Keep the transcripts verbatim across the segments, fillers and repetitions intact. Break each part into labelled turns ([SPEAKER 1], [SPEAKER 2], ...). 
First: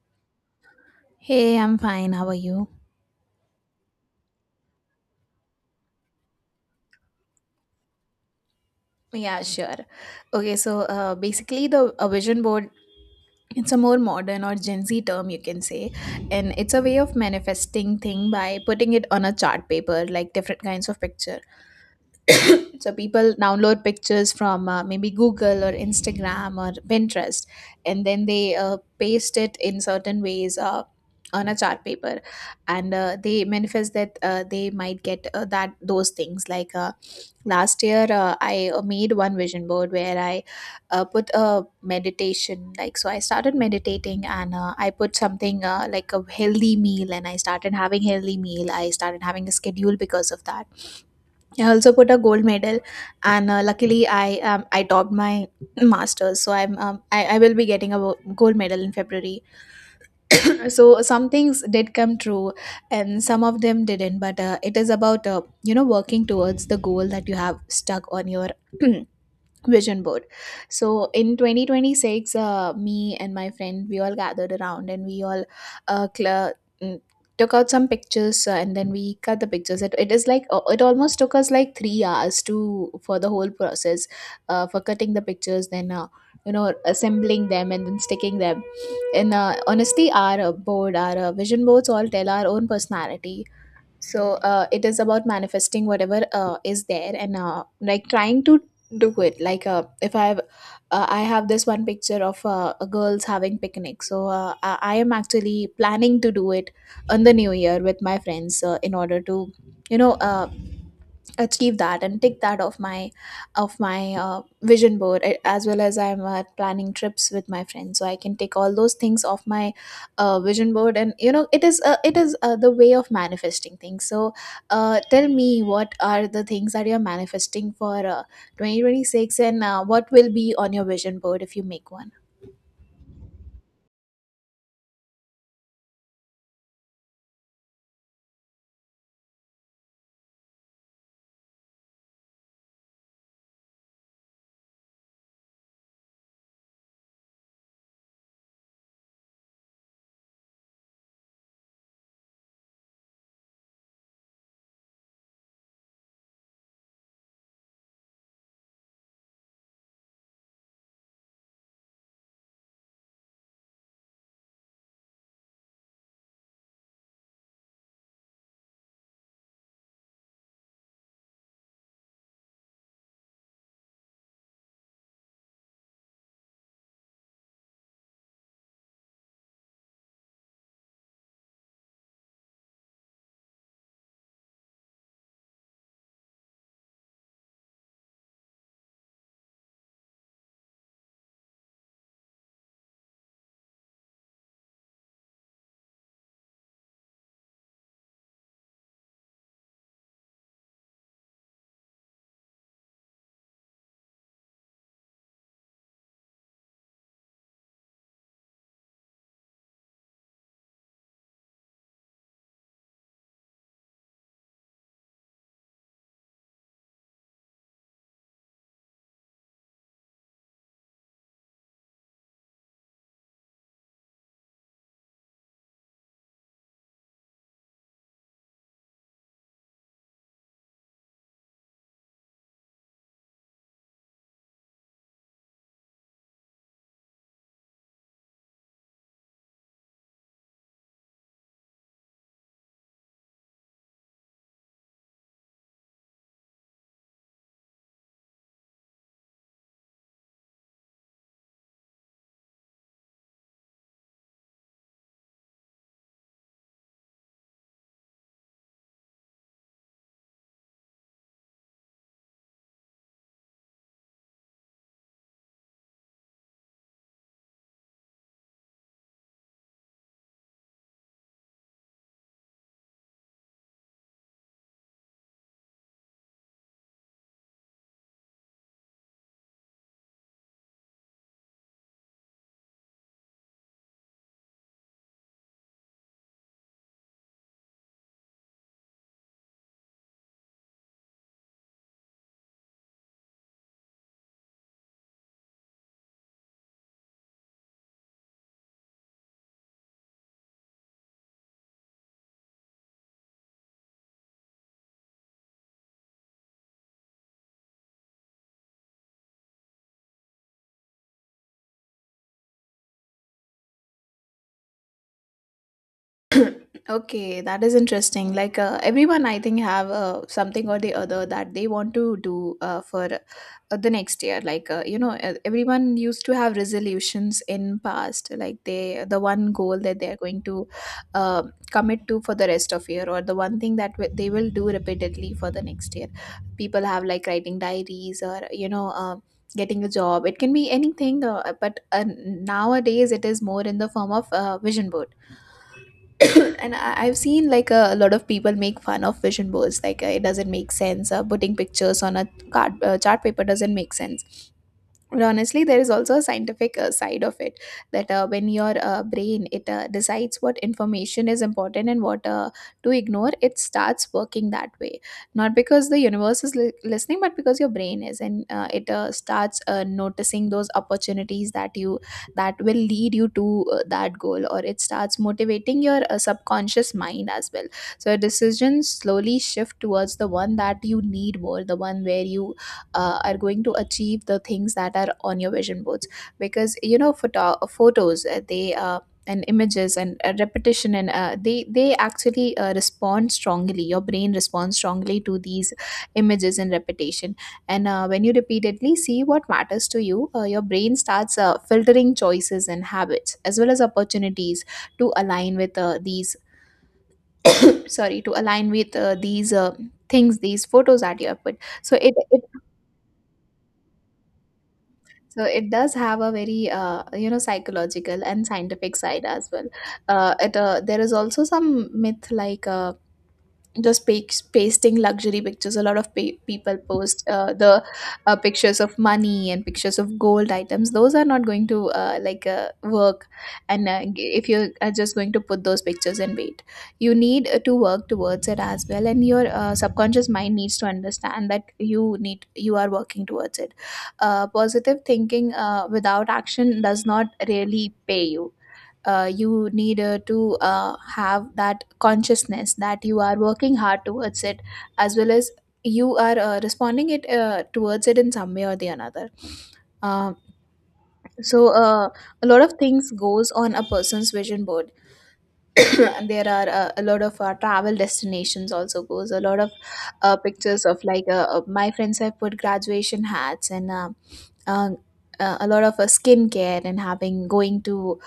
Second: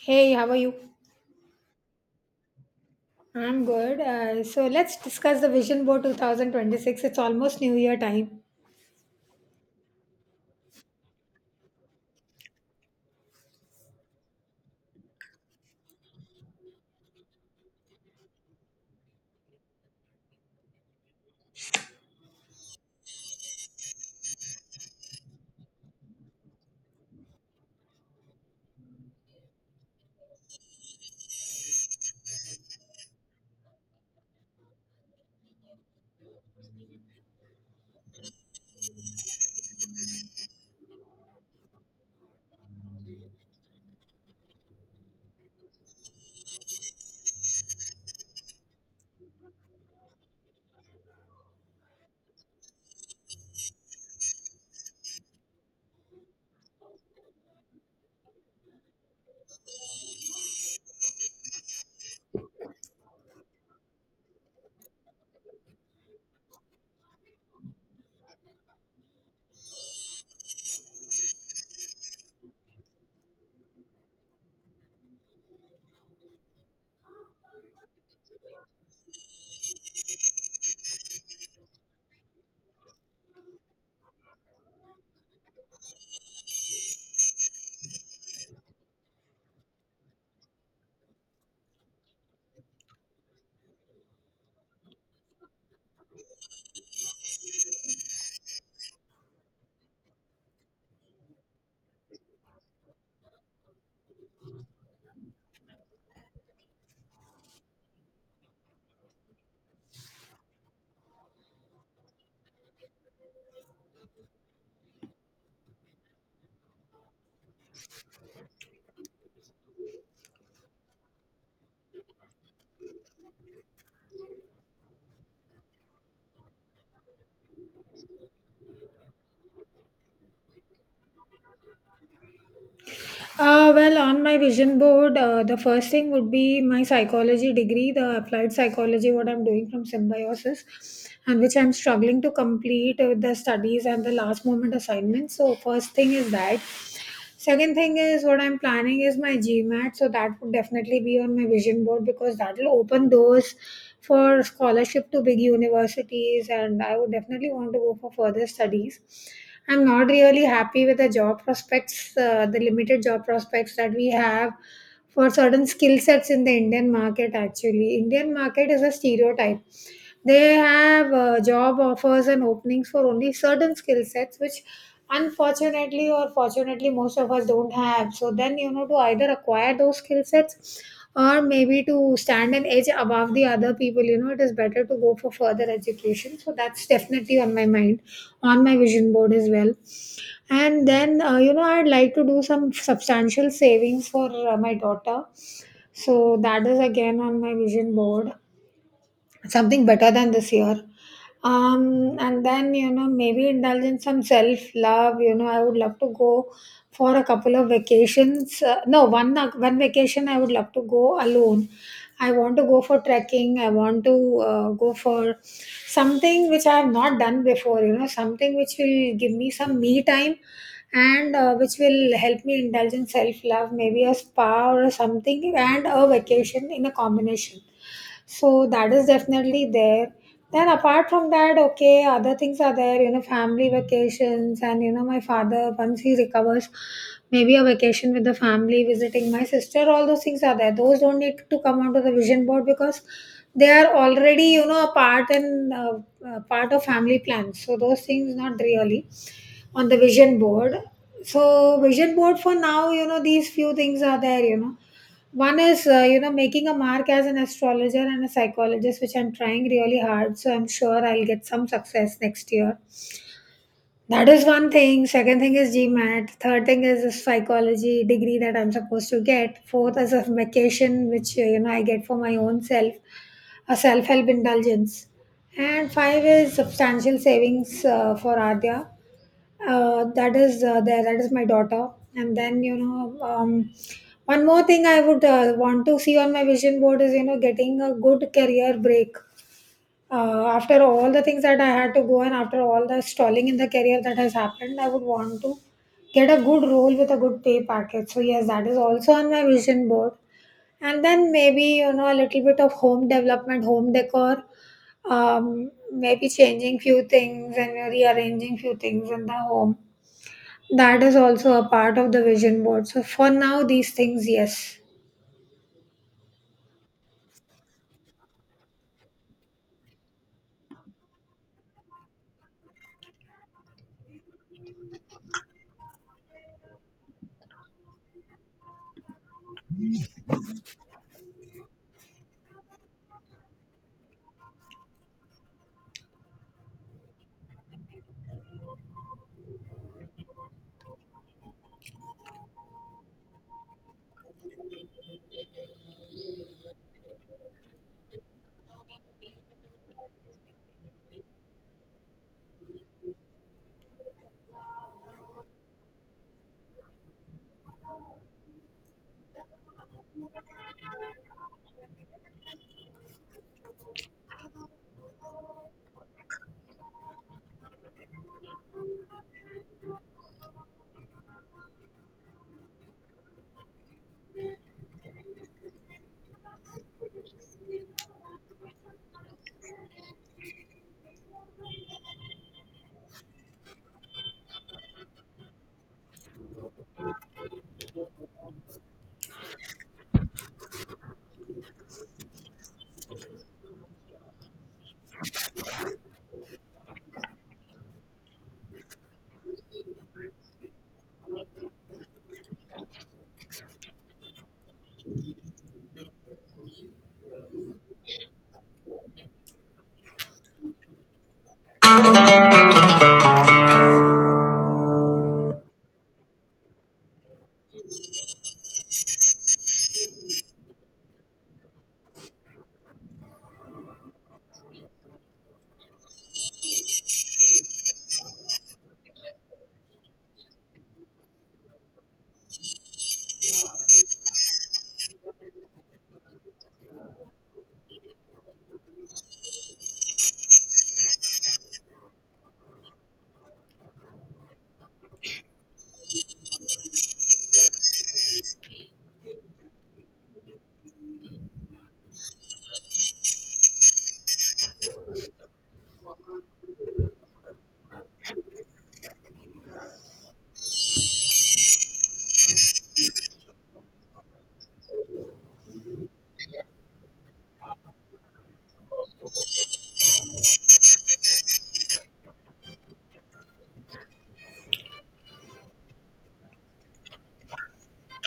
[SPEAKER 1] Hey, how are you?
[SPEAKER 2] Hey, I'm fine. How are you?
[SPEAKER 1] I'm good. Uh, so let's discuss the vision board twenty twenty-six. It's almost New Year time.
[SPEAKER 2] Yeah, sure. Okay, so uh, basically, the a vision board, it's a more modern or Gen Z term you can say, and it's a way of manifesting thing by putting it on a chart paper, like different kinds of picture. So people download pictures from uh, maybe Google or Instagram or Pinterest, and then they uh, paste it in certain ways, Uh, on a chart paper. And uh, they manifest that uh, they might get uh, that those things like uh, last year, uh, i uh, made one vision board where i uh, put a meditation, like, so I started meditating, and uh, I put something uh, like a healthy meal, and I started having healthy meal. I started having a schedule because of that. I also put a gold medal, and uh, luckily i um, I topped my masters, so i'm um, I, I will be getting a wo- gold medal in february. So some things did come true and some of them didn't, but uh, it is about, uh, you know, working towards the goal that you have stuck on your vision board. So in twenty twenty-six, uh, me and my friend, we all gathered around and we all uh, cl- mm, took out some pictures, uh, and then we cut the pictures. It, it is like, uh, it almost took us like three hours to for the whole process, uh, for cutting the pictures, then, uh, you know, assembling them and then sticking them. And uh, honestly, our uh, board our uh, vision boards all tell our own personality. So uh, it is about manifesting whatever uh, is there, and uh, like trying to do it, like, uh, if I have uh, I have this one picture of uh, a girls having picnic, so uh, i I am actually planning to do it on the new year with my friends uh, in order to, you know, uh, achieve that and tick that off my of my uh, vision board, a- as well as I'm uh, planning trips with my friends, so I can take all those things off my uh, vision board. And you know, it is uh, it is uh, the way of manifesting things. So uh, tell me, what are the things that you're manifesting for, uh, twenty twenty-six, and uh, what will be on your vision board if you make one?
[SPEAKER 1] Uh, well, on my vision board, uh, the first thing would be my psychology degree, the applied psychology, what I'm doing from Symbiosis, and which I'm struggling to complete with the studies and the last moment assignments. So, first thing is that. Second thing is what I'm planning is my GMAT, so that would definitely be on my vision board because that will open doors for scholarship to big universities, and I would definitely want to go for further studies. I'm not really happy with the job prospects, uh, the limited job prospects that we have for certain skill sets in the Indian market. Actually, Indian market is a stereotype, they have uh, job offers and openings for only certain skill sets, which unfortunately or fortunately most of us don't have. So then, you know, to either acquire those skill sets or maybe to stand an edge above the other people, you know, it is better to go for further education. So that's definitely on my mind, on my vision board as well. And then, uh, you know, I'd like to do some substantial savings for uh, my daughter. So that is again on my vision board, something better than this year. Um and then, you know, maybe indulge in some self love. You know, I would love to go for a couple of vacations. Uh, no one uh, One vacation I would love to go alone. I want to go for trekking. I want to uh, go for something which I have not done before, you know, something which will give me some me time and uh, which will help me indulge in self love, maybe a spa or something, and a vacation in a combination. So that is definitely there. Then apart from that, okay, other things are there, you know, family vacations and, you know, my father, once he recovers, maybe a vacation with the family, visiting my sister, all those things are there. Those don't need to come onto the vision board because they are already, you know, a part and uh, uh, part of family plans. So those things not really on the vision board. So vision board for now, you know, these few things are there, you know. One is, uh, you know, making a mark as an astrologer and a psychologist, which I'm trying really hard. So I'm sure I'll get some success next year. That is one thing. Second thing is GMAT. Third thing is the psychology degree that I'm supposed to get. Fourth is a vacation, which, uh, you know, I get for my own self, a self help indulgence. And five is substantial savings uh, for Adya, uh, that is uh, there. That is my daughter. And then, you know, um, one more thing I would uh, want to see on my vision board is, you know, getting a good career break. Uh, after all the things that I had to go and after all the stalling in the career that has happened, I would want to get a good role with a good pay package. So yes, that is also on my vision board. And then maybe, you know, a little bit of home development, home decor, um, maybe changing few things and rearranging few things in the home, that is also a part of the vision board. So for now, these things, yes.
[SPEAKER 2] Okay, that is interesting. Like, uh, everyone, I think, have uh, something or the other that they want to do uh, for, uh, the next year. Like, uh, you know, uh, everyone used to have resolutions in past. Like, they, the one goal that they are going to uh, commit to for the rest of year, or the one thing that w- they will do repeatedly for the next year. People have like writing diaries, or you know. Uh, getting a job, it can be anything, uh, but uh, nowadays it is more in the form of uh, vision board. And I, I've seen like a, a lot of people make fun of vision boards. Like, uh, it doesn't make sense. Uh, putting pictures on a card uh, chart paper doesn't make sense. But honestly, there is also a scientific uh, side of it, that uh, when your uh, brain, it uh, decides what information is important and what uh, to ignore, it starts working that way. Not because the universe is li- listening, but because your brain is. And uh, it uh, starts uh, noticing those opportunities that you that will lead you to uh, that goal, or it starts motivating your uh, subconscious mind as well. So decisions slowly shift towards the one that you need more, the one where you uh, are going to achieve the things that are on your vision boards. Because you know, photo- photos, uh, they uh, and images and, uh, repetition, and, uh, they they actually uh, respond strongly your brain responds strongly to these images and repetition. And uh, when you repeatedly see what matters to you, uh, your brain starts uh, filtering choices and habits as well as opportunities to align with, uh, these sorry to align with, uh, these uh, things, these photos that you have put. So it, it So it does have a very, uh, you know, psychological and scientific side as well. Uh, it uh, There is also some myth, like, uh, just pa- pasting luxury pictures. A lot of pa- people post uh, the uh, pictures of money and pictures of gold items. Those are not going to, uh, like uh, work. And uh, g- if you are just going to put those pictures and wait, you need uh, to work towards it as well. And your uh, subconscious mind needs to understand that you need you are working towards it. Uh, positive thinking uh, without action does not really pay you. Uh, you need uh, to uh, have that consciousness that you are working hard towards it, as well as you are, uh, responding it uh, towards it in some way or the another. Um so uh, a lot of things goes on a person's vision board. And there are, uh, a lot of uh, travel destinations also goes, a lot of uh, pictures of, like, uh, uh, my friends have put graduation hats, and, uh, uh, uh, a lot of uh, skincare, and having going to,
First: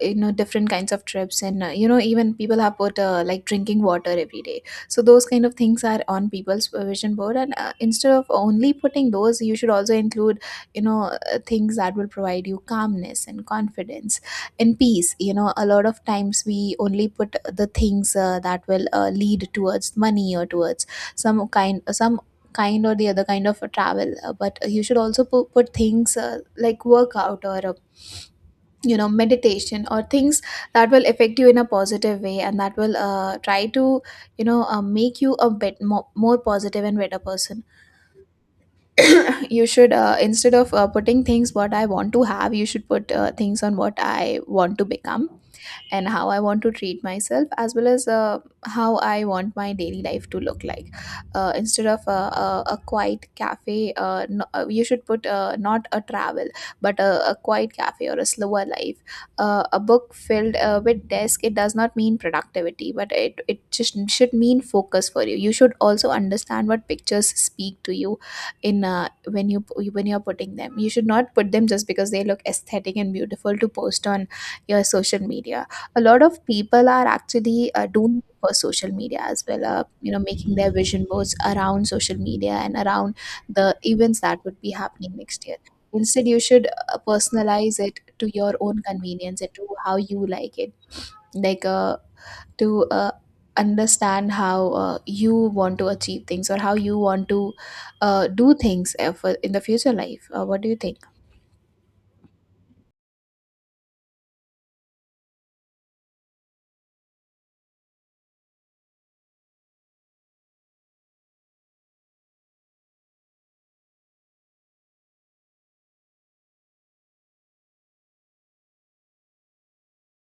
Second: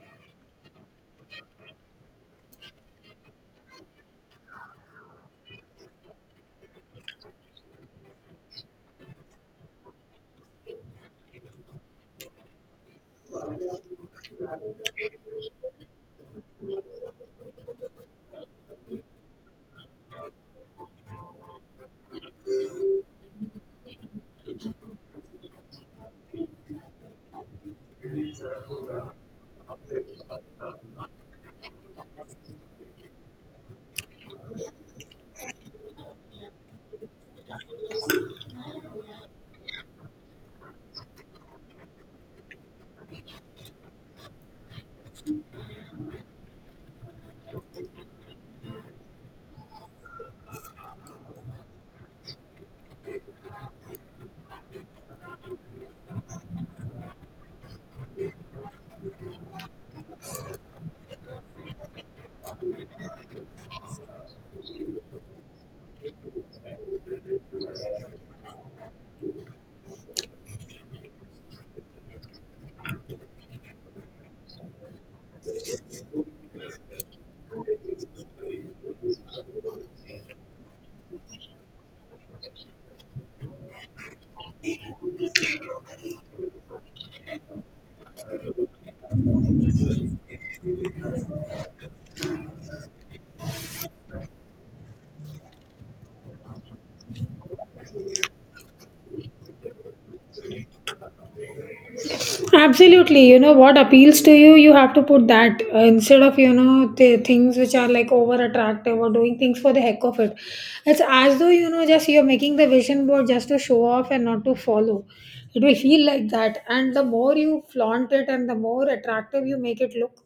[SPEAKER 2] you know, different kinds of trips. And, uh, you know, even people have put, uh, like drinking water every day. So those kind of things are on people's uh, vision board. And uh, instead of only putting those, you should also include, you know, uh, things that will provide you calmness and confidence and peace. You know, a lot of times we only put the things, uh, that will uh, lead towards money or towards some kind some kind or the other kind of a travel, uh, but you should also put, put things, uh, like workout or uh, you know, meditation, or things that will affect you in a positive way, and that will, uh, try to, you know, uh, make you a bit more, more positive and better person. You should, uh, instead of uh, putting things, what I want to have, you should put, uh, things on what I want to become, and how I want to treat myself, as well as, uh, how I want my daily life to look like. Uh, instead of a, a, a quiet cafe, uh, no, uh, you should put, uh, not a travel, but a, a quiet cafe, or a slower life. Uh, a book filled uh, with desk, it does not mean productivity, but it, it just should mean focus for you. You should also understand what pictures speak to you in, uh, when you when you're putting them. You should not put them just because they look aesthetic and beautiful to post on your social media. A lot of people are actually, uh, doing it for social media as well, uh, you know, making their vision boards around social media and around the events that would be happening next year. Instead, you should, uh, personalize it to your own convenience and to how you like it. Like uh, to uh, understand how, uh, you want to achieve things, or how you want to, uh, do things, uh, for in the future life. Uh, what do you think?
[SPEAKER 1] Absolutely. You know what appeals to you, you have to put that uh, instead of, you know, the things which are like over attractive or doing things for the heck of it. It's as though, you know, just you're making the vision board just to show off and not to follow. It will feel like that. And the more you flaunt it and the more attractive you make it look,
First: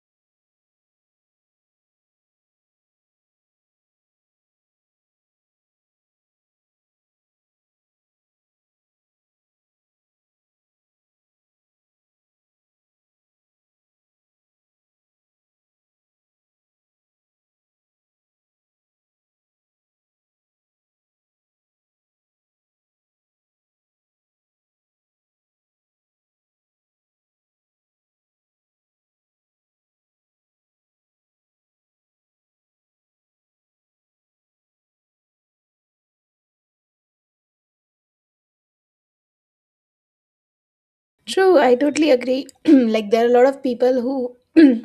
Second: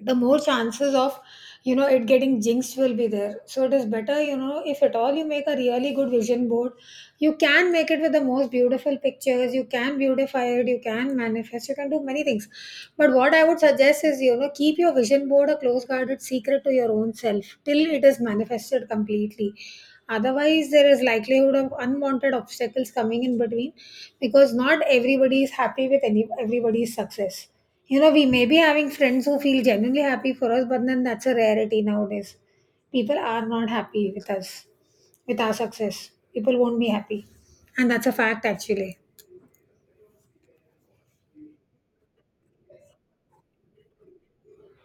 [SPEAKER 1] the more chances of, you know, it getting jinxed will be there. So it is better, you know, if at all you make a really good vision board, you can make it with the most beautiful pictures, you can beautify it, you can manifest, you can do many things, but what I would suggest is, you know, keep your vision board a close guarded secret to your own self till it is manifested completely. Otherwise there is likelihood of unwanted obstacles coming in between, because not everybody is happy with any, everybody's success. You know, we may be having friends who feel genuinely happy for us, but then that's a rarity nowadays. People are not happy with us, with our success. People won't be happy. And that's a fact, actually.
[SPEAKER 2] True, I totally agree. Like, there are a lot of people who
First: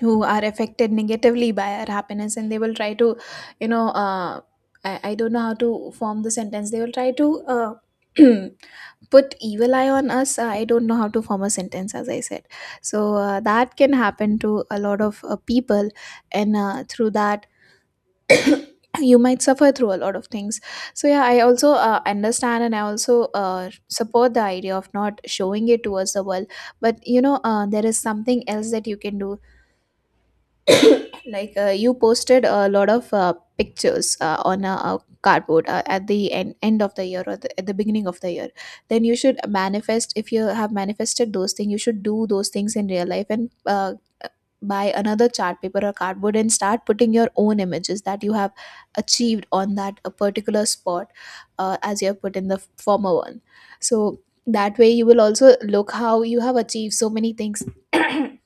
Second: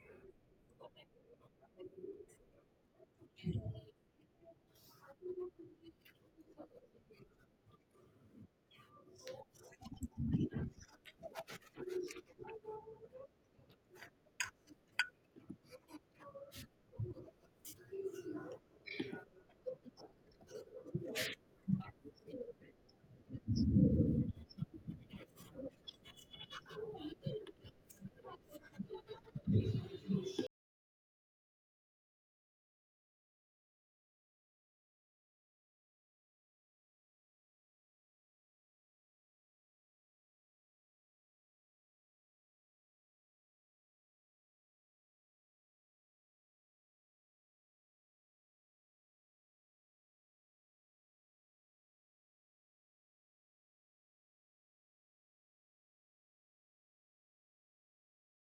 [SPEAKER 2] who are affected negatively by our happiness, and they will try to, you know, uh, I, I don't know how to form the sentence, they will try to, uh, put evil eye on us. Uh, I don't know how to form a sentence, as I said. So uh, that can happen to a lot of uh, people. And uh, through that, you might suffer through a lot of things. So yeah, I also, uh, understand, and I also, uh, support the idea of not showing it towards the world. But you know, uh, there is something else that you can do. Like, uh, you posted a lot of uh, pictures uh, on a, a cardboard, uh, at the end end of the year, or the, at the beginning of the year. Then you should manifest. If you have manifested those things, you should do those things in real life, and uh, buy another chart paper or cardboard, and start putting your own images that you have achieved on that a particular spot, uh, as you have put in the former one. So that way you will also look how you have achieved so many things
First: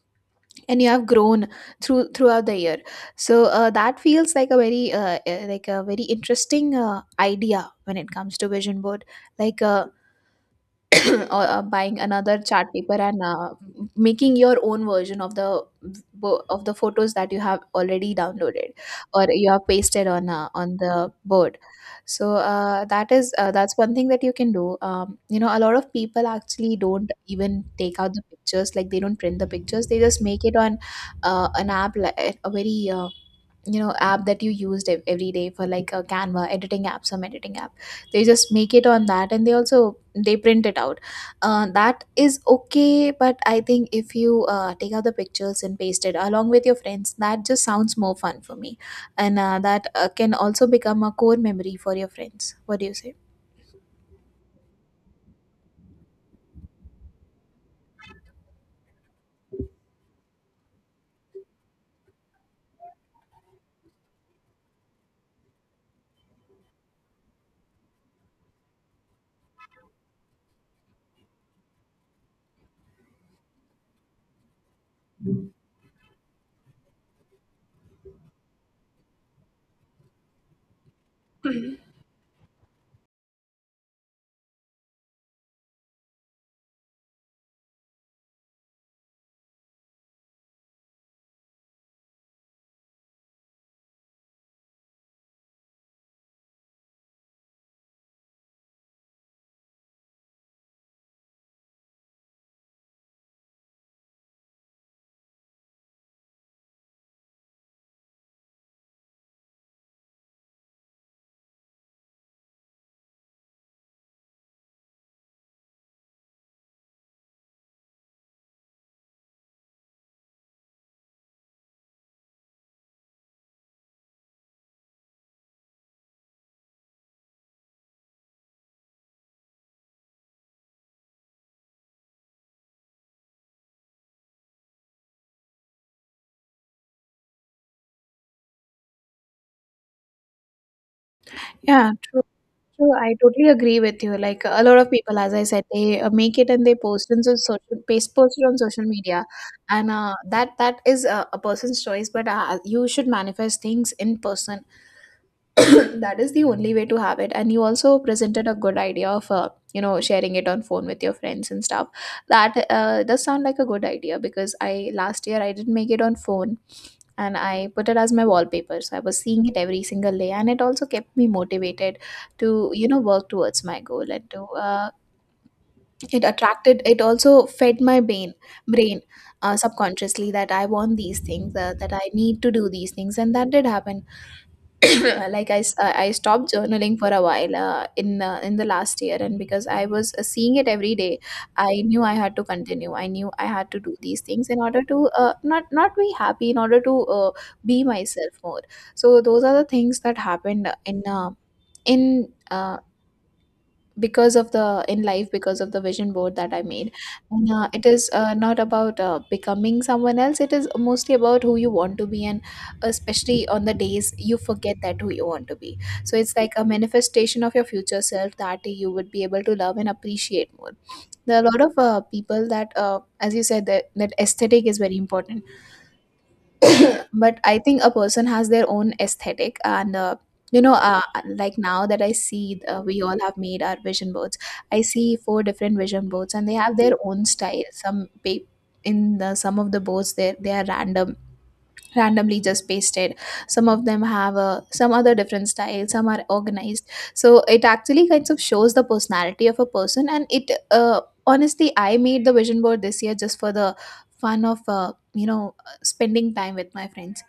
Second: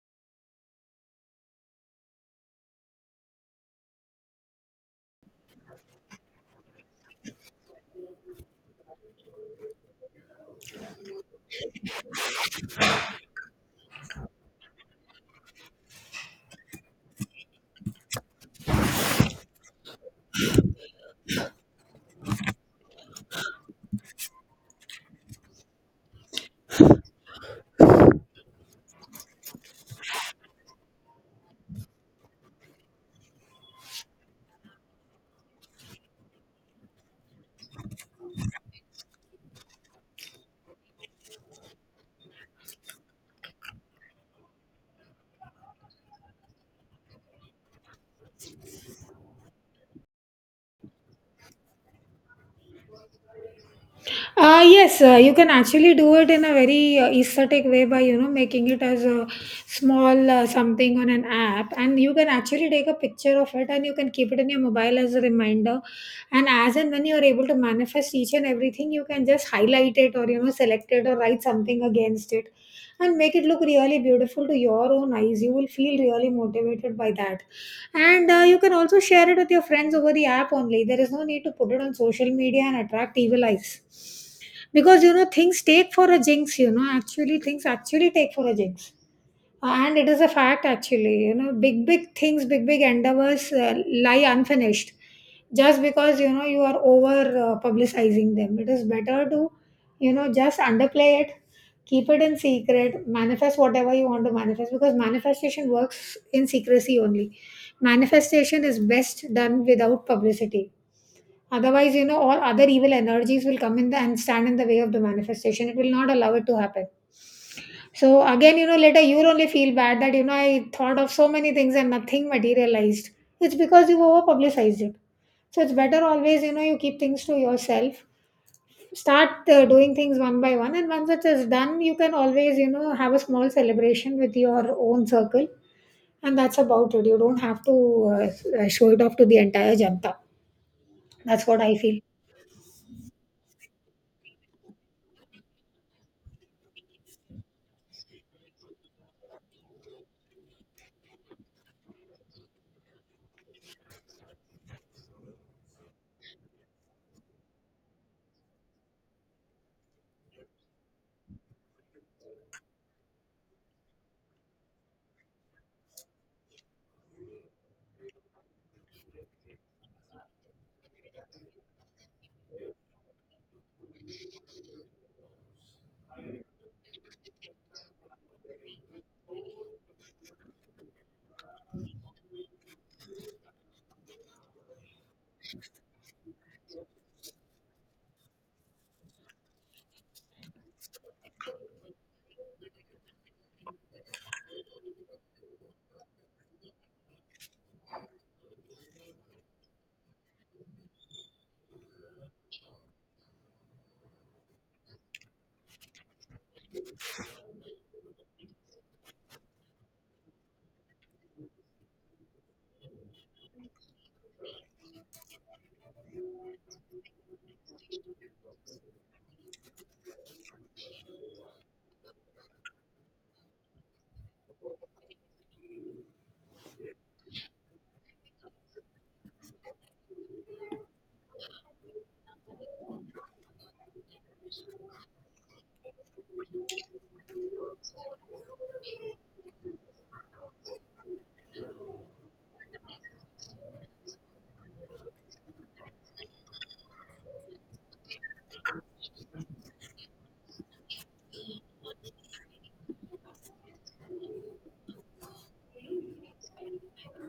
[SPEAKER 2] and you have grown through throughout the year. So uh, that feels like a very uh, uh, like a very interesting uh, idea when it comes to vision board, like uh, or uh, buying another chart paper and uh, making your own version of the bo- of the photos that you have already downloaded, or you have pasted on uh, on the board. So uh, that is uh, that's one thing that you can do. Um, you know a lot of people actually don't even take out the pictures, like they don't print the pictures, they just make it on uh, an app, like a very uh, you know app that you used ev- every day, for like a Canva editing app, some editing app. They just make it on that, and they also they print it out. Uh, that is okay, but I think if you uh, take out the pictures and paste it along with your friends, that just sounds more fun for me. And uh, that uh, can also become a core memory for your friends. What do you say?
[SPEAKER 1] Uh, yes, uh, you can actually do it in a very uh, aesthetic way by, you know, making it as a small uh, something on an app, and you can actually take a picture of it and you can keep it in your mobile as a reminder. And as and when you are able to manifest each and everything, you can just highlight it or, you know, select it or write something against it, and make it look really beautiful to your own eyes. You will feel really motivated by that, and uh, you can also share it with your friends over the app only. There is no need to put it on social media and attract evil eyes. Because, you know, things take for a jinx, you know, actually, things actually take for a jinx. Uh, and it is a fact, actually, you know, big, big things, big, big endeavors uh, lie unfinished just because, you know, you are over uh, publicizing them. It is better to, you know, just underplay it, keep it in secret, manifest whatever you want to manifest, because manifestation works in secrecy only. Manifestation is best done without publicity. Otherwise, you know, all other evil energies will come in the, and stand in the way of the manifestation. It will not allow it to happen. So again, you know, later you'll only feel bad that, you know, I thought of so many things and nothing materialized. It's because you over publicized it. So it's better always, you know, you keep things to yourself. Start uh, doing things one by one. And once it is done, you can always, you know, have a small celebration with your own circle. And that's about it. You don't have to uh, show it off to the entire janta. That's what I
[SPEAKER 2] Yeah,
[SPEAKER 1] feel.
[SPEAKER 2] true. True, I totally agree with you. Like a lot of people, as I said, they uh, make it and they post it on social, paste post it on social media. And uh, that that is a, a person's choice. But uh, you should manifest things in person. That is the only way to have it. And you also presented a good idea of uh, you know, sharing it on phone with your friends and stuff. That uh, does sound like a good idea, because I last year I didn't make it on phone, and I put it as my wallpaper. So I was seeing it every single day, and it also kept me motivated to you know work towards my goal, and to uh, it attracted. It also fed my brain brain uh, subconsciously, that I want these things, uh, that I need to do these things, and that did happen. Like I, s- uh, I stopped journaling for a while uh, in uh, in the last year, and because I was uh, seeing it every day, I knew I had to continue, I knew I had to do these things, in order to uh, not not be happy, in order to uh, be myself more. So those are the things that happened in uh, in uh, because of the in life, because of the vision board that I made. And uh, it is uh, not about uh, becoming someone else, it is mostly about who you want to be, and especially on the days you forget that who you want to be. So it's like a manifestation of your future self that you would be able to love and appreciate more. There are a lot of uh, people that, uh, as you said, that, that aesthetic is very important. But I think a person has their own aesthetic, and uh, you know uh, like now that I see, uh, we all have made our vision boards. I see four different vision boards and they have their own style. Some pa- in the, some of the boards, they they are random randomly just pasted. Some of them have a some other different style, some are organized. So it actually kind of shows the personality of a person. And it, uh, honestly, I made the vision board this year just for the fun of, uh, you know spending time with my friends.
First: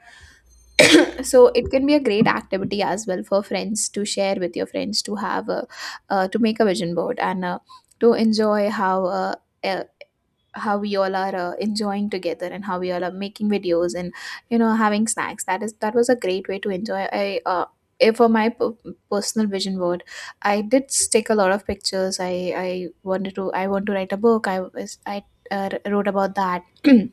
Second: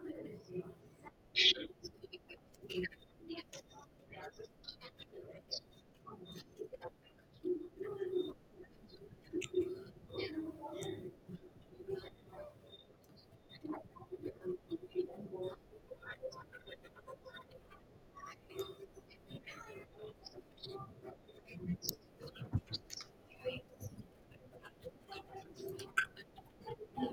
[SPEAKER 2] So it can be a great activity as well, for friends to share with your friends, to have a, uh, to make a vision board and uh, to enjoy how uh, uh, how we all are uh, enjoying together, and how we all are making videos and, you know having snacks. That is that was a great way to enjoy. I uh, eh, for my p- personal vision board, I did take a lot of pictures. I i wanted to i want to write a book. I was I uh, Wrote about that.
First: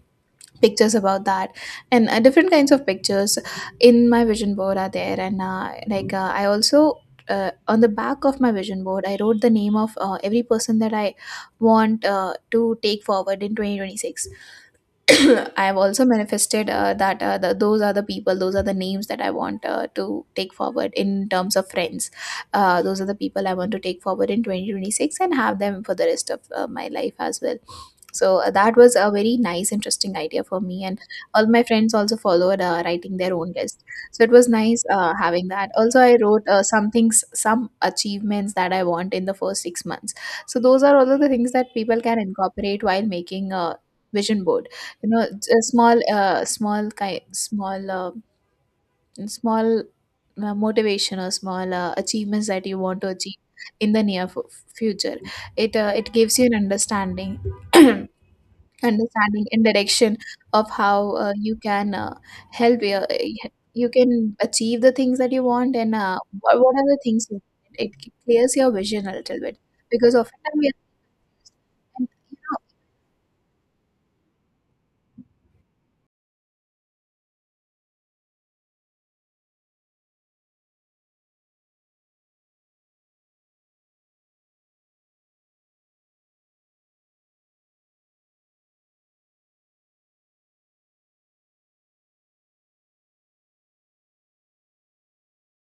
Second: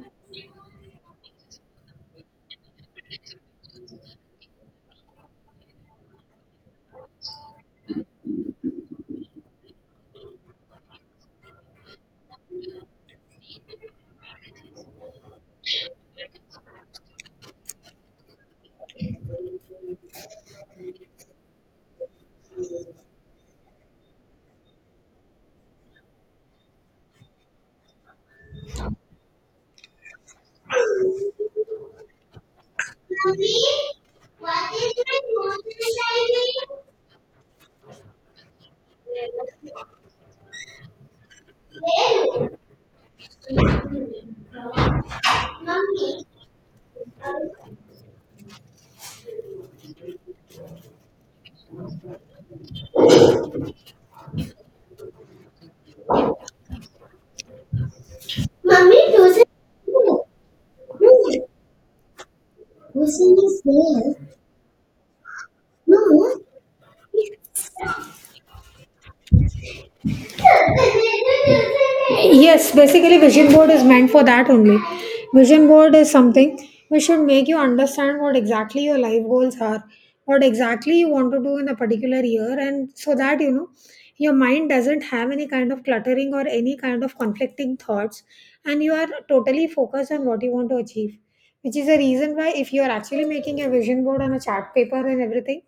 [SPEAKER 2] Pictures about that. And uh, different kinds of pictures in my vision board are there. And uh, like uh, I also, uh, on the back of my vision board, I wrote the name of uh, every person that I want, uh, to take forward in twenty twenty-six. I've also manifested, uh, that, uh, the, those are the people, those are the names that I want, uh, to take forward in terms of friends. Uh, those are the people I want to take forward in twenty twenty-six and have them for the rest of uh, my life as well. So uh, that was a very nice, interesting idea for me, and all my friends also followed, uh, writing their own list. So it was nice, uh, having that. Also, I wrote uh, some things, some achievements that I want in the first six months. So those are all of the things that people can incorporate while making a vision board. you know a small uh, small kind small uh, small uh, motivation, or small uh, achievements that you want to achieve in the near f- future. It uh, it gives you an understanding, understanding and direction, of how uh, you can, uh, help your, eh, you can achieve the things that you want, and uh, what, what are the things you want. It clears your vision a little bit, because often we are, you know,
[SPEAKER 1] Yes, basically, vision board is meant for that only. Vision board is something which should make you understand what exactly your life goals are, what exactly you want to do in a particular year, and so that, you know, your mind doesn't have any kind of cluttering or any kind of conflicting thoughts, and you are totally focused on what you want to achieve. Which is the reason why, if you are actually making a vision board on a chart paper and everything,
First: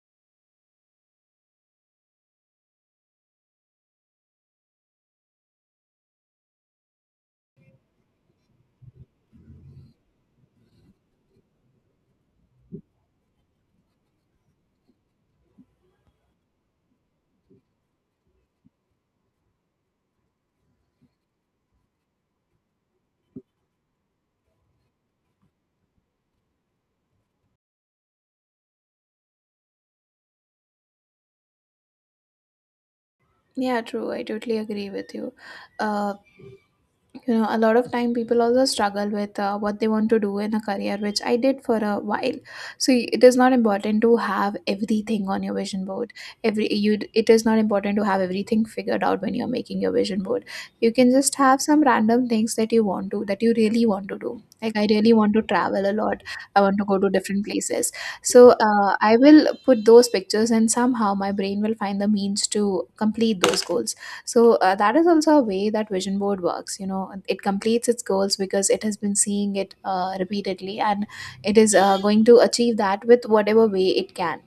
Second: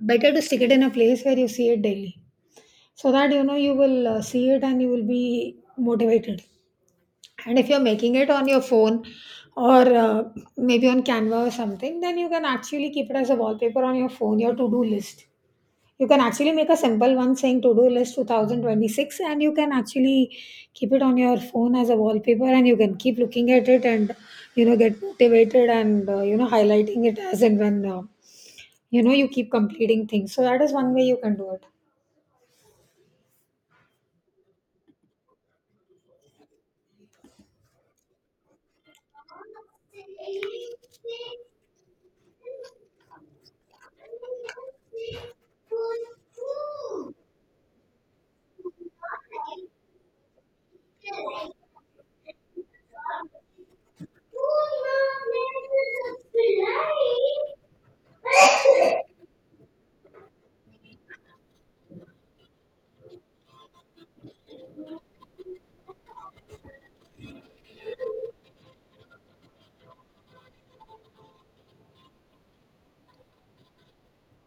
[SPEAKER 1] better to stick it in a place where you see it daily, so that, you know, you will uh, see it and you will be motivated. And if you're making it on your phone or uh, maybe on Canva or something, then you can actually keep it as a wallpaper on your phone. Your to-do list, you can actually make a simple one saying to-do list two thousand twenty-six, and you can actually keep it on your phone as a wallpaper, and you can keep looking at it and, you know, get motivated and, uh, you know, highlighting it as and when, uh, you know, you keep completing things. So that is one way you can do it.
[SPEAKER 2] yeah, true. I totally agree with you. Uh, you know A lot of time people also struggle with uh, what they want to do in a career, which I did for a while. So y- it is not important to have everything on your vision board. Every you d- it is not important to have everything figured out when you're making your vision board. You can just have some random things, that you want to that you really want to do. Like I really want to travel a lot, I want to go to different places. So uh, I will put those pictures and somehow my brain will find the means to complete those goals. So uh, that is also a way that vision board works. You know, it completes its goals because it has been seeing it uh, repeatedly, and it is uh, going to achieve that with whatever way it can.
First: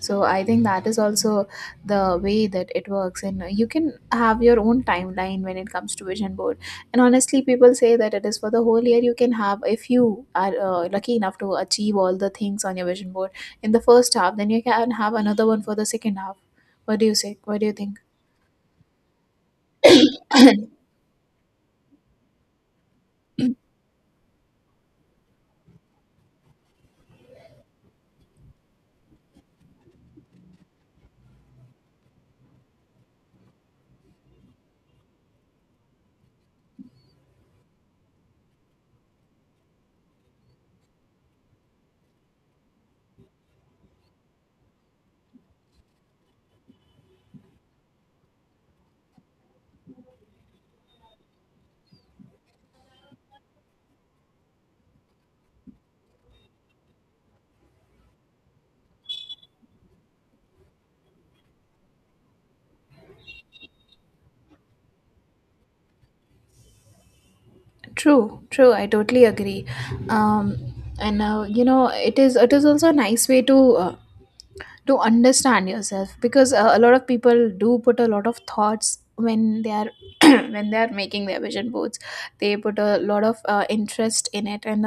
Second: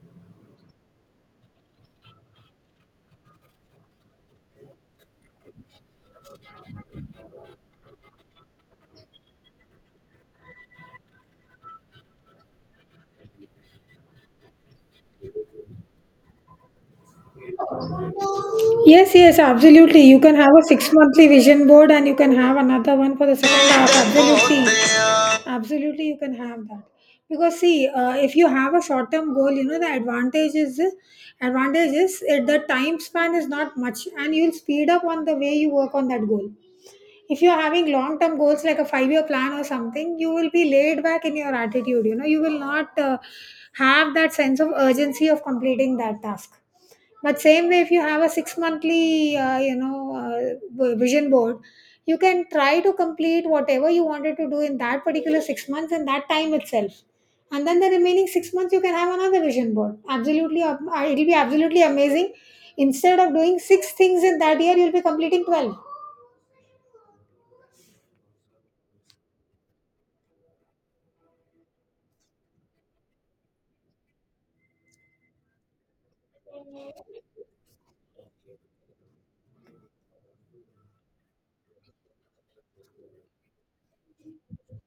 [SPEAKER 2] So I think that is also the way that it works, and you can have your own timeline when it comes to vision board. And honestly, people say that it is for the whole year. You can have If you are uh, lucky enough to achieve all the things on your vision board in the first half, then you can have another one for the second half. What do you say? What do you think?
[SPEAKER 1] Yes, yes, absolutely. You can have a six monthly vision board and you can have another one for the second half. Absolutely. Absolutely, you can have that. Because see, uh, if you have a short term goal, you know, the advantage is, advantage is uh, the time span is not much and you'll speed up on the way you work on that goal. If you're having long term goals like a five year plan or something, you will be laid back in your attitude. You know, you will not uh, have that sense of urgency of completing that task. But same way, if you have a six monthly, uh, you know, uh, v- vision board, you can try to complete whatever you wanted to do in that particular six months in that time itself. And then the remaining six months, you can have another vision board. Absolutely, ab- uh, it'll be absolutely amazing. Instead of doing six things in that year, you'll be completing twelve.
[SPEAKER 2] True, true. I totally agree. Um, and uh, you know, it is it is also a nice way to uh, to understand yourself, because uh, a lot of people do put a lot of thoughts when they are when they are making their vision boards. They put a lot of uh, interest in it, and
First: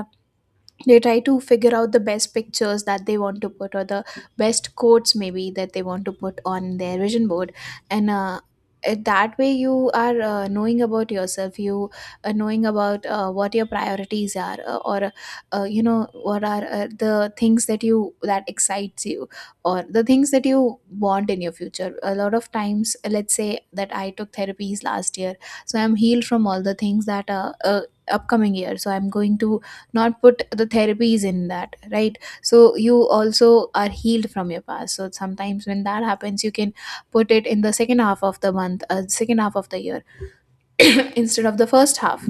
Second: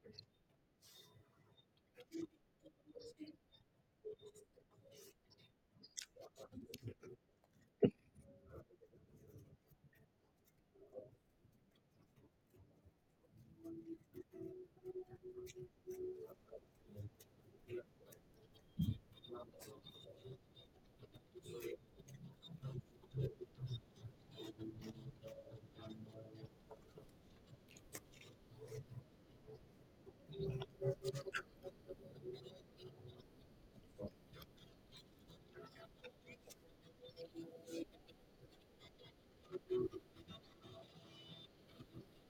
[SPEAKER 2] they try to figure out the best pictures that they want to put, or the best quotes maybe that they want to put on their vision board. And uh, it- that way you are, uh, knowing about yourself, you are knowing about uh, what your priorities are, uh, or uh, you know what are uh, the things that you that excites you, or the things that you want in your future. A lot of times, let's say that I took therapies last year, so I'm healed from all the things, that uh, uh, upcoming year, so I'm going to not put the therapies in that, right? So you also are healed from your past, so sometimes when that happens you can put it in the second half of the month uh, second half of the year, instead of the first half.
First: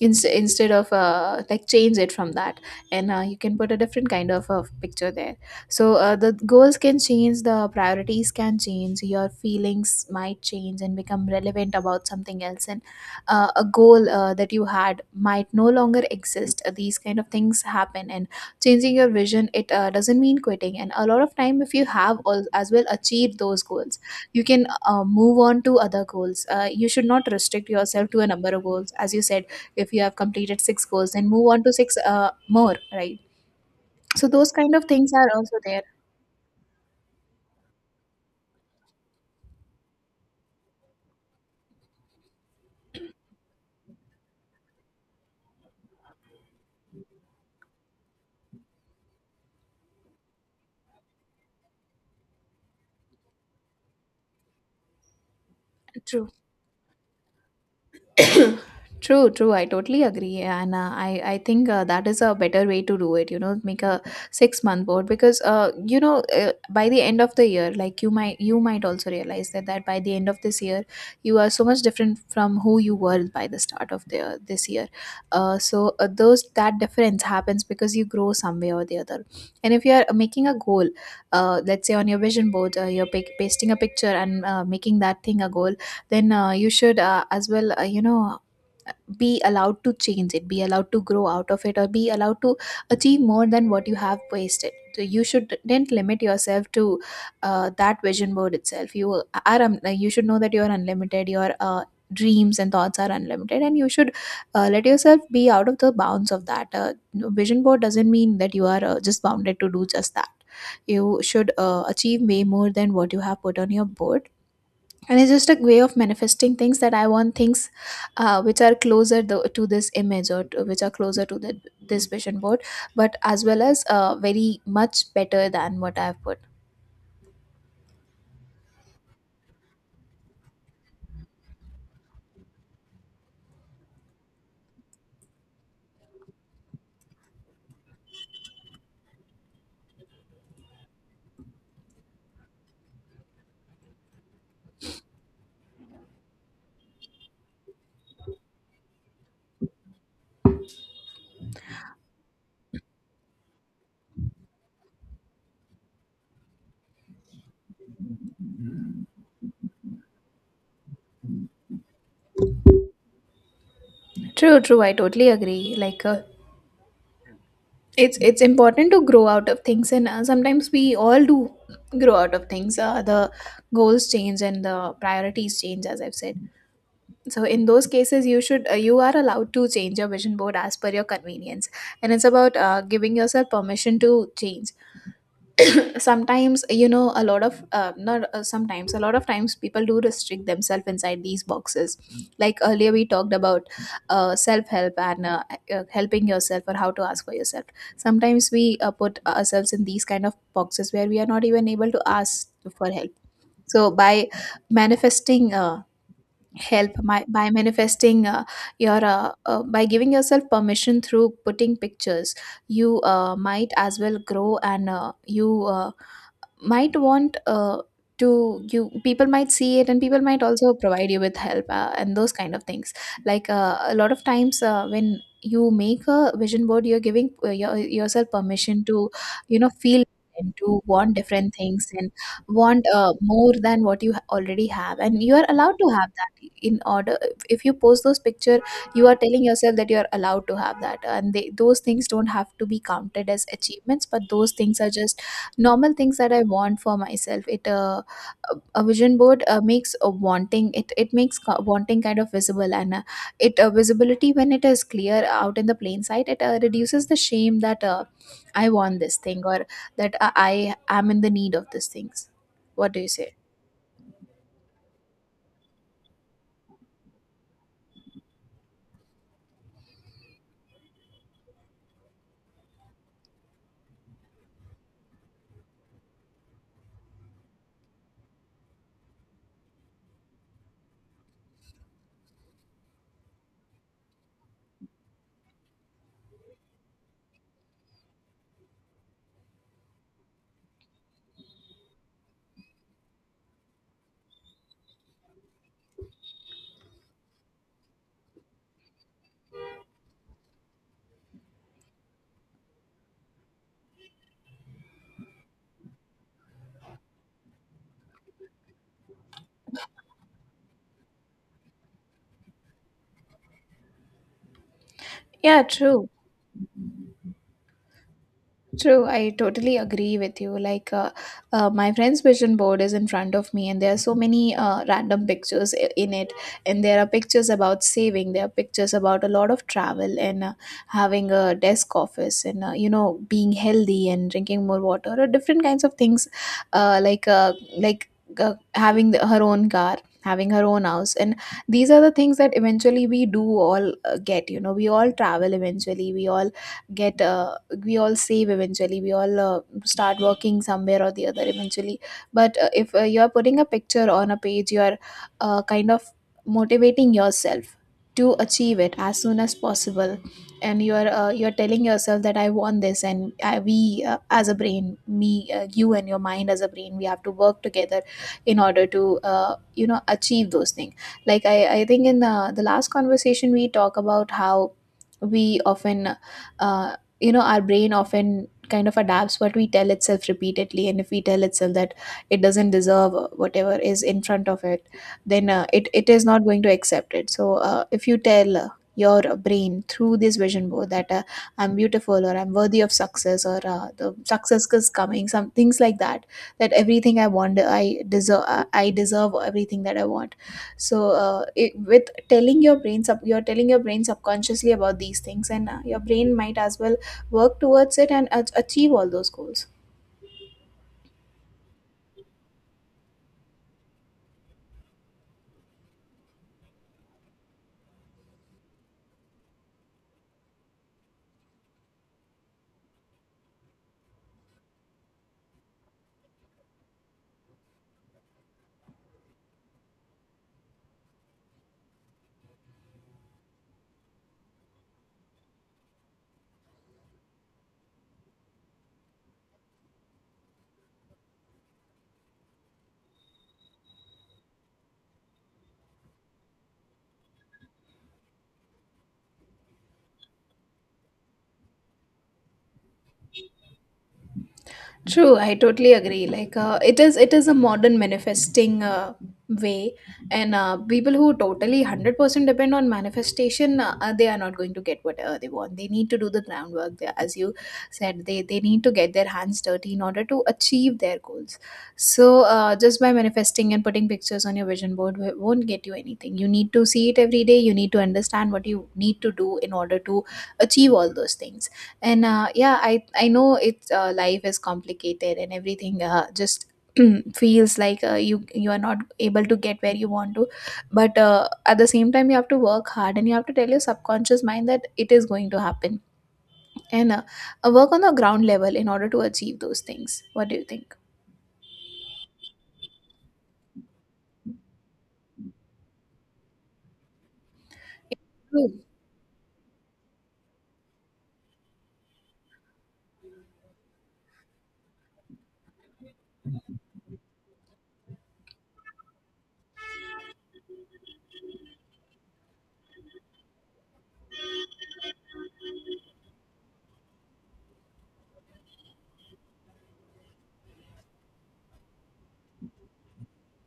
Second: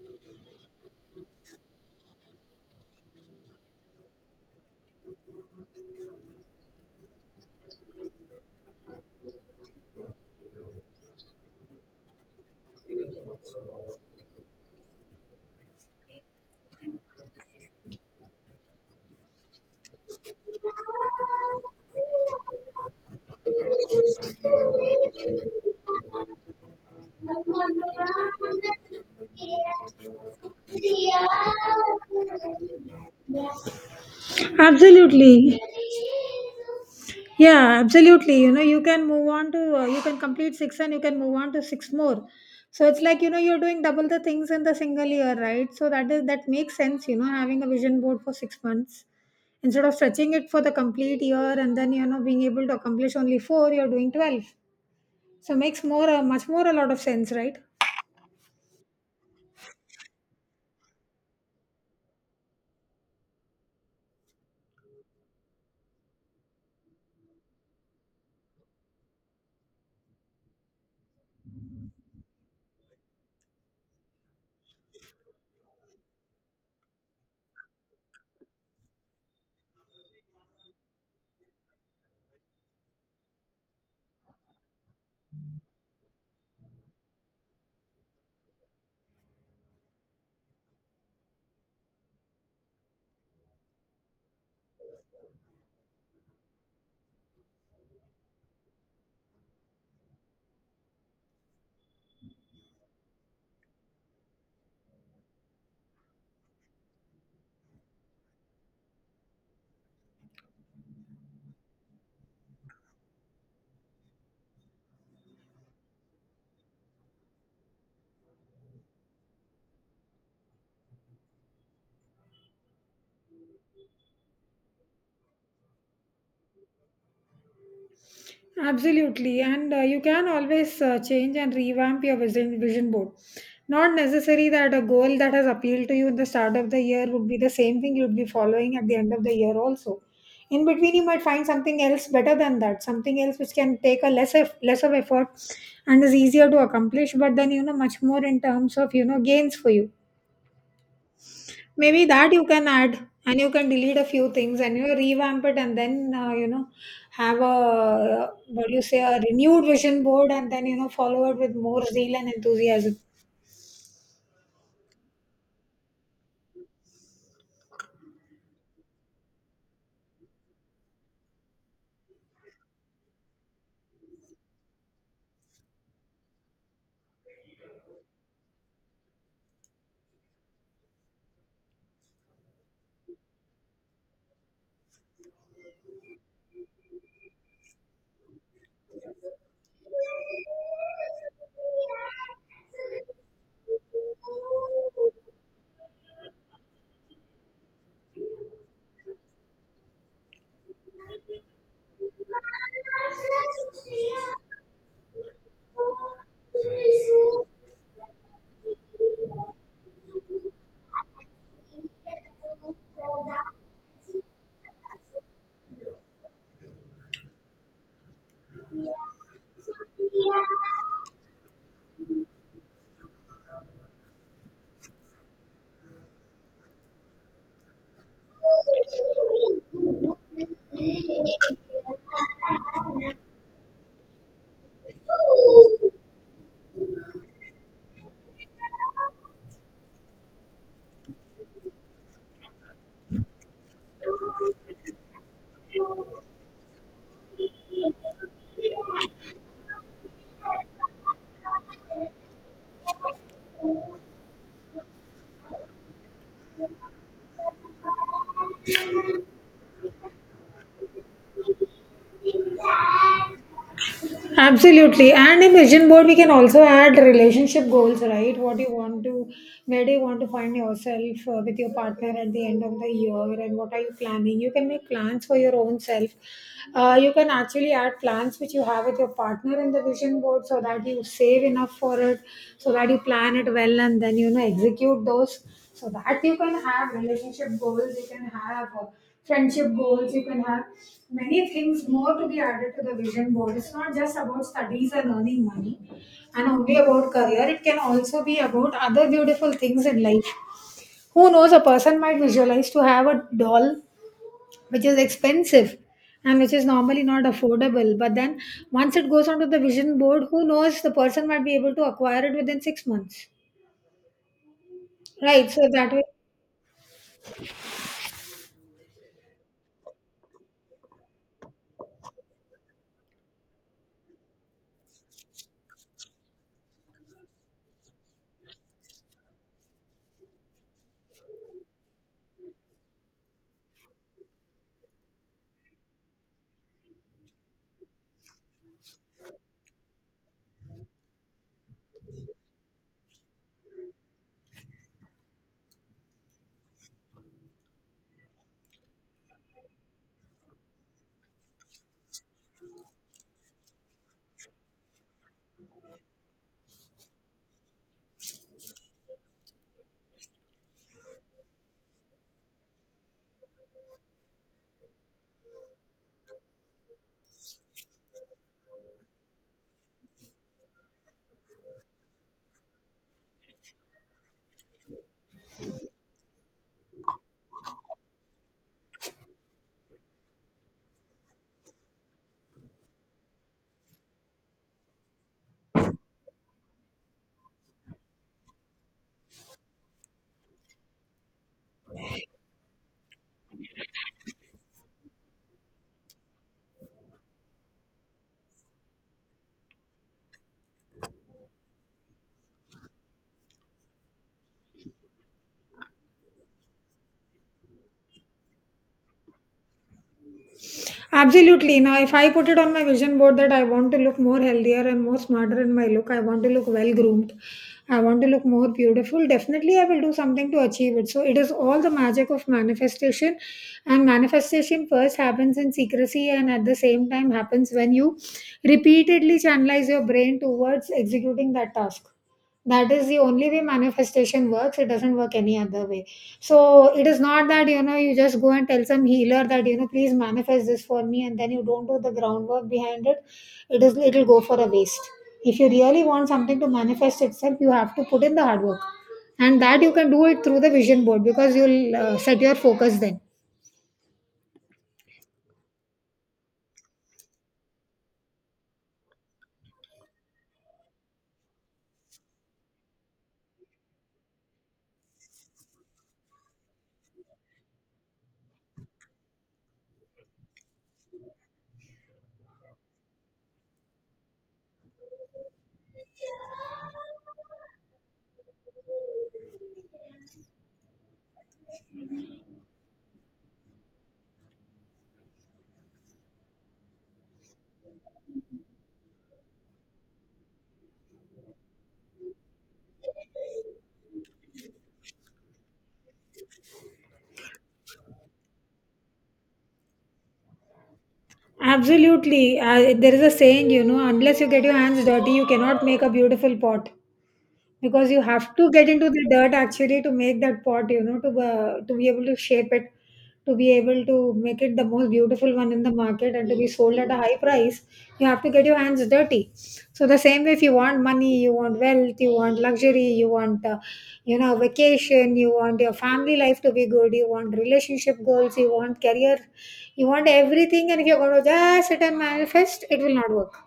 [SPEAKER 2] Inst- instead of uh, like, change it from that, and uh, you can put a different kind of uh, picture there. So uh, the goals can change, the priorities can change, your feelings might change and become relevant about something else, and uh, a goal, uh, that you had might no longer exist. Uh, these kind of things happen, and changing your vision, it uh, doesn't mean quitting. And a lot of time, if you have all as well achieved those goals, you can uh, move on to other goals. Uh, you should not restrict yourself to a number of goals, as you said. If you have completed six goals, then move on to six uh, more, right? So those kind of things are
[SPEAKER 1] Absolutely.
[SPEAKER 2] also there.
[SPEAKER 1] Yeah, absolutely. You know, you can move on to, uh, you can complete six and you can move on to six more. So it's like, you know, you're doing double the things in the single year, right? So that is, that makes sense, you know, having a vision board for six months instead of stretching it for the complete year and then, you know, being able to accomplish only four, you're doing twelve. So makes more, uh,
[SPEAKER 2] True.
[SPEAKER 1] much more a lot of sense, right?
[SPEAKER 2] True, true. I totally agree, and uh, I I think uh, that is a better way to do it. You know, make a six month board because uh, you know uh, by the end of the year, like you might you might also realize that that by the end of this year, you are so much different from who you were by the start of the this year. Uh, so uh, those that difference happens because you grow some way or the other. And if you are making a goal, uh, let's say on your vision board, uh, you're pic- pasting a picture and uh, making that thing a goal, then uh, you should uh, as well uh, you know be allowed to change it, be allowed to grow out of it, or be allowed to achieve more than what you have wasted. So you shouldn't limit yourself to uh, that vision board itself. You are um, you should know that you are unlimited. Your uh, dreams and thoughts are unlimited and you should uh, let yourself be out of the bounds of that. Uh, no, vision board doesn't mean that you are uh, just bounded to do just that. You should uh, achieve way more than what you have put on your board, and it's just a way of manifesting things that I want. Things uh, which are closer tho- to this image, or to, which are closer to the, this vision board, but as well as uh, very much better than what I've put.
[SPEAKER 1] Absolutely, and uh, you can always uh, change and revamp your vision, vision board. Not necessary that a goal that has appealed to you in the start of the year would be the same thing you'd be following at the end of the year, also. In between, you might find something else better than that, something else which can take a less of, less of effort and is easier to accomplish, but then you know much more in terms of you know gains for you. Maybe that you can add and you can delete a few things and you know, revamp it and then uh, you know have a what do you say a renewed vision board and then you know follow it with more zeal and enthusiasm.
[SPEAKER 2] True, true, I totally agree. Like uh, it's it's important to grow out of things, and uh, sometimes we all do grow out of things uh, the goals change and the priorities change, as I've said. So in those cases, you should uh, you are allowed to change your vision board as per your convenience. And it's about uh, giving yourself permission to change. Sometimes, you know, a lot of uh, not uh, sometimes a lot of times, people do restrict themselves inside these boxes. Like earlier, we talked about uh, self help and uh, uh, helping yourself, or how to ask for yourself. Sometimes we uh, put ourselves in these kind of boxes where we are not even able to ask for help. So by manifesting uh, help my, by manifesting uh, your uh, uh, by giving yourself permission through putting pictures, you uh, might as well grow, and uh, you uh, might want uh, to you people might see it, and people might also provide you with help, uh, and those kind of things. Like uh, a lot of times, uh, when you make a vision board, you're giving uh, your, yourself permission to, you know, feel and to want different things, and want uh, more than what you ha- already have. And you are allowed to have that in order. If you post those picture, you are telling yourself that you are allowed to have that. And they, those things don't have to be counted as achievements, but those things are just normal things that I want for myself. It uh, a a vision board uh, makes a wanting, it it makes co- wanting kind of visible. And uh, it uh, visibility, when it is clear out in the plain sight, it uh, reduces the shame that uh, I want this thing, or that I, I am in the need of these things. What do you say?
[SPEAKER 1] Absolutely. And in vision board, we can also add relationship goals, right? What you want to, where do you want to find yourself uh, with your partner at the end of the year, and what are you planning? You can make plans for your own self. Uh, you can actually add plans which you have with your partner in the vision board so that you save enough for it, so that you plan it well and then, you know, execute those. So that you can have relationship goals, you can have. Uh, friendship goals you can have many things more to be added to the vision board. It's not just about studies and earning money and only about career. It can also be about other beautiful things in life. Who knows, a person might visualize to have a doll which is expensive and which is normally not affordable, but then once it goes onto the vision board, who knows, the person might be able to acquire it within six months, right? So
[SPEAKER 2] Yeah,
[SPEAKER 1] that way.
[SPEAKER 2] true. True, I totally agree with you. Like, uh, uh, my friend's vision board is in front of me, and there are so many uh, random pictures i- in it. And there are pictures about saving, there are pictures about a lot of travel and uh, having a desk office, and, uh, you know, being healthy and drinking more water, or different kinds of things, uh, like uh, like uh, having the, her own car. Having her own house. And these are the things that eventually we do all uh, get. You know, we all travel eventually. We all get. Uh, we all save eventually. We all uh, start working somewhere or the other eventually. But uh, if uh, you're putting a picture on a page, you're uh, kind of motivating yourself to achieve it as soon as possible. And you're uh, you're telling yourself that I want this. And I, we, uh, as a brain, me uh, you and your mind as a brain, we have to work together in order to, uh, you know, achieve those things. Like i, I think in the the last conversation, we talk about how we often uh, you know, our brain often kind of adapts what we tell itself repeatedly. And if we tell itself that it doesn't deserve whatever is in front of it, then uh, it, it is not going to accept it. So uh, if you tell uh, your brain through this vision board that uh, I'm beautiful, or I'm worthy of success, or uh, the success is coming, some things like that. That everything I want, I deserve. I I deserve everything that I want. So uh, it, with telling your brain sub, you're telling your brain subconsciously about these things. And uh, your brain might as well work towards it, and a- achieve all those goals.
[SPEAKER 1] Absolutely. Now, if I put it on my vision board that I want to look more healthier and more smarter in my look, I want to look well groomed, I want to look more beautiful, definitely I will do something to achieve it. So, it is all the magic of manifestation. And manifestation first happens in secrecy and at the same time happens when you repeatedly channelize your brain towards executing that task. That is the only way manifestation works. It doesn't work any other way. So it is not that you know you just go and tell some healer that you know please manifest this for me, and then you don't do the groundwork behind it. It is it'll go for a waste. If you really want something to manifest itself, you have to put in the hard work, and that you can do it through the vision board because you'll uh, set your focus then.
[SPEAKER 2] True, I totally agree. Like uh, it is, it is a modern manifesting uh, way, and uh, people who totally hundred percent depend on manifestation, uh, uh, they are not going to get what uh, they want. They need to do the groundwork, they, as you said. They they need to get their hands dirty in order to achieve their goals. So uh, just by manifesting and putting pictures on your vision board, w- won't get you anything. You need to see it every day. You need to understand what you need to do in order to achieve all those things. And uh, yeah, i i know it's uh, life is complicated, and everything uh, just feels like uh, you, you are not able to get where you want to. But uh, at the same time, you have to work hard and you have to tell your subconscious mind that it is going to happen. And uh, uh, work on the ground level in order to achieve those things. What do you think?
[SPEAKER 1] Absolutely, uh, there is a saying you know unless you get your hands dirty, you cannot make a beautiful pot. Because you have to
[SPEAKER 2] Cool.
[SPEAKER 1] get into the dirt actually to make that pot, you know, to uh, to be able to shape it, to be able to make it the most beautiful one in the market and to be sold at a high price, you have to get your hands dirty. So the same way if you want money, you want wealth, you want luxury, you want uh, you know vacation, you want your family life to be good, you want relationship goals, you want career, you want everything, and if you're going to just sit and manifest, it will not work.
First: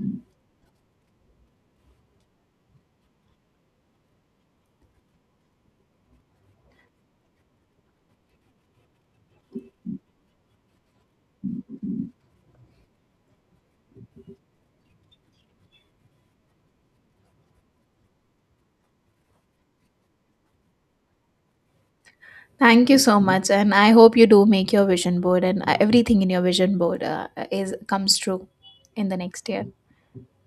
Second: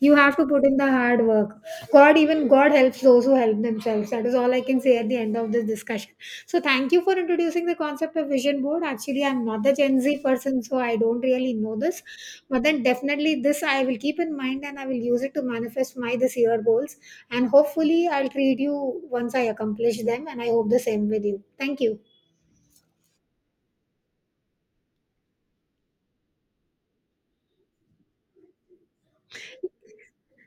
[SPEAKER 1] You have to put in the hard work. God, even God helps those who help themselves. That is all I can say at the end of this discussion. So, thank you for introducing the concept of vision board. Actually, I'm not the Gen Z person, so I don't really know this. But then, definitely, this I will keep in mind and I will use it to manifest my this year goals. And hopefully, I'll treat you once I accomplish them. And I hope the same with you. Thank you.
[SPEAKER 2] Thank you so much, and I hope you do make your vision board, and uh, everything in your vision board uh, is comes true in the next year.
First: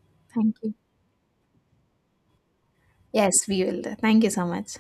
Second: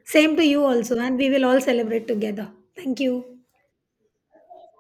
[SPEAKER 1] Same to
[SPEAKER 2] Thank
[SPEAKER 1] you
[SPEAKER 2] you.
[SPEAKER 1] also. And we will all celebrate together. Thank you.
[SPEAKER 2] Yes, we will. Thank you so much.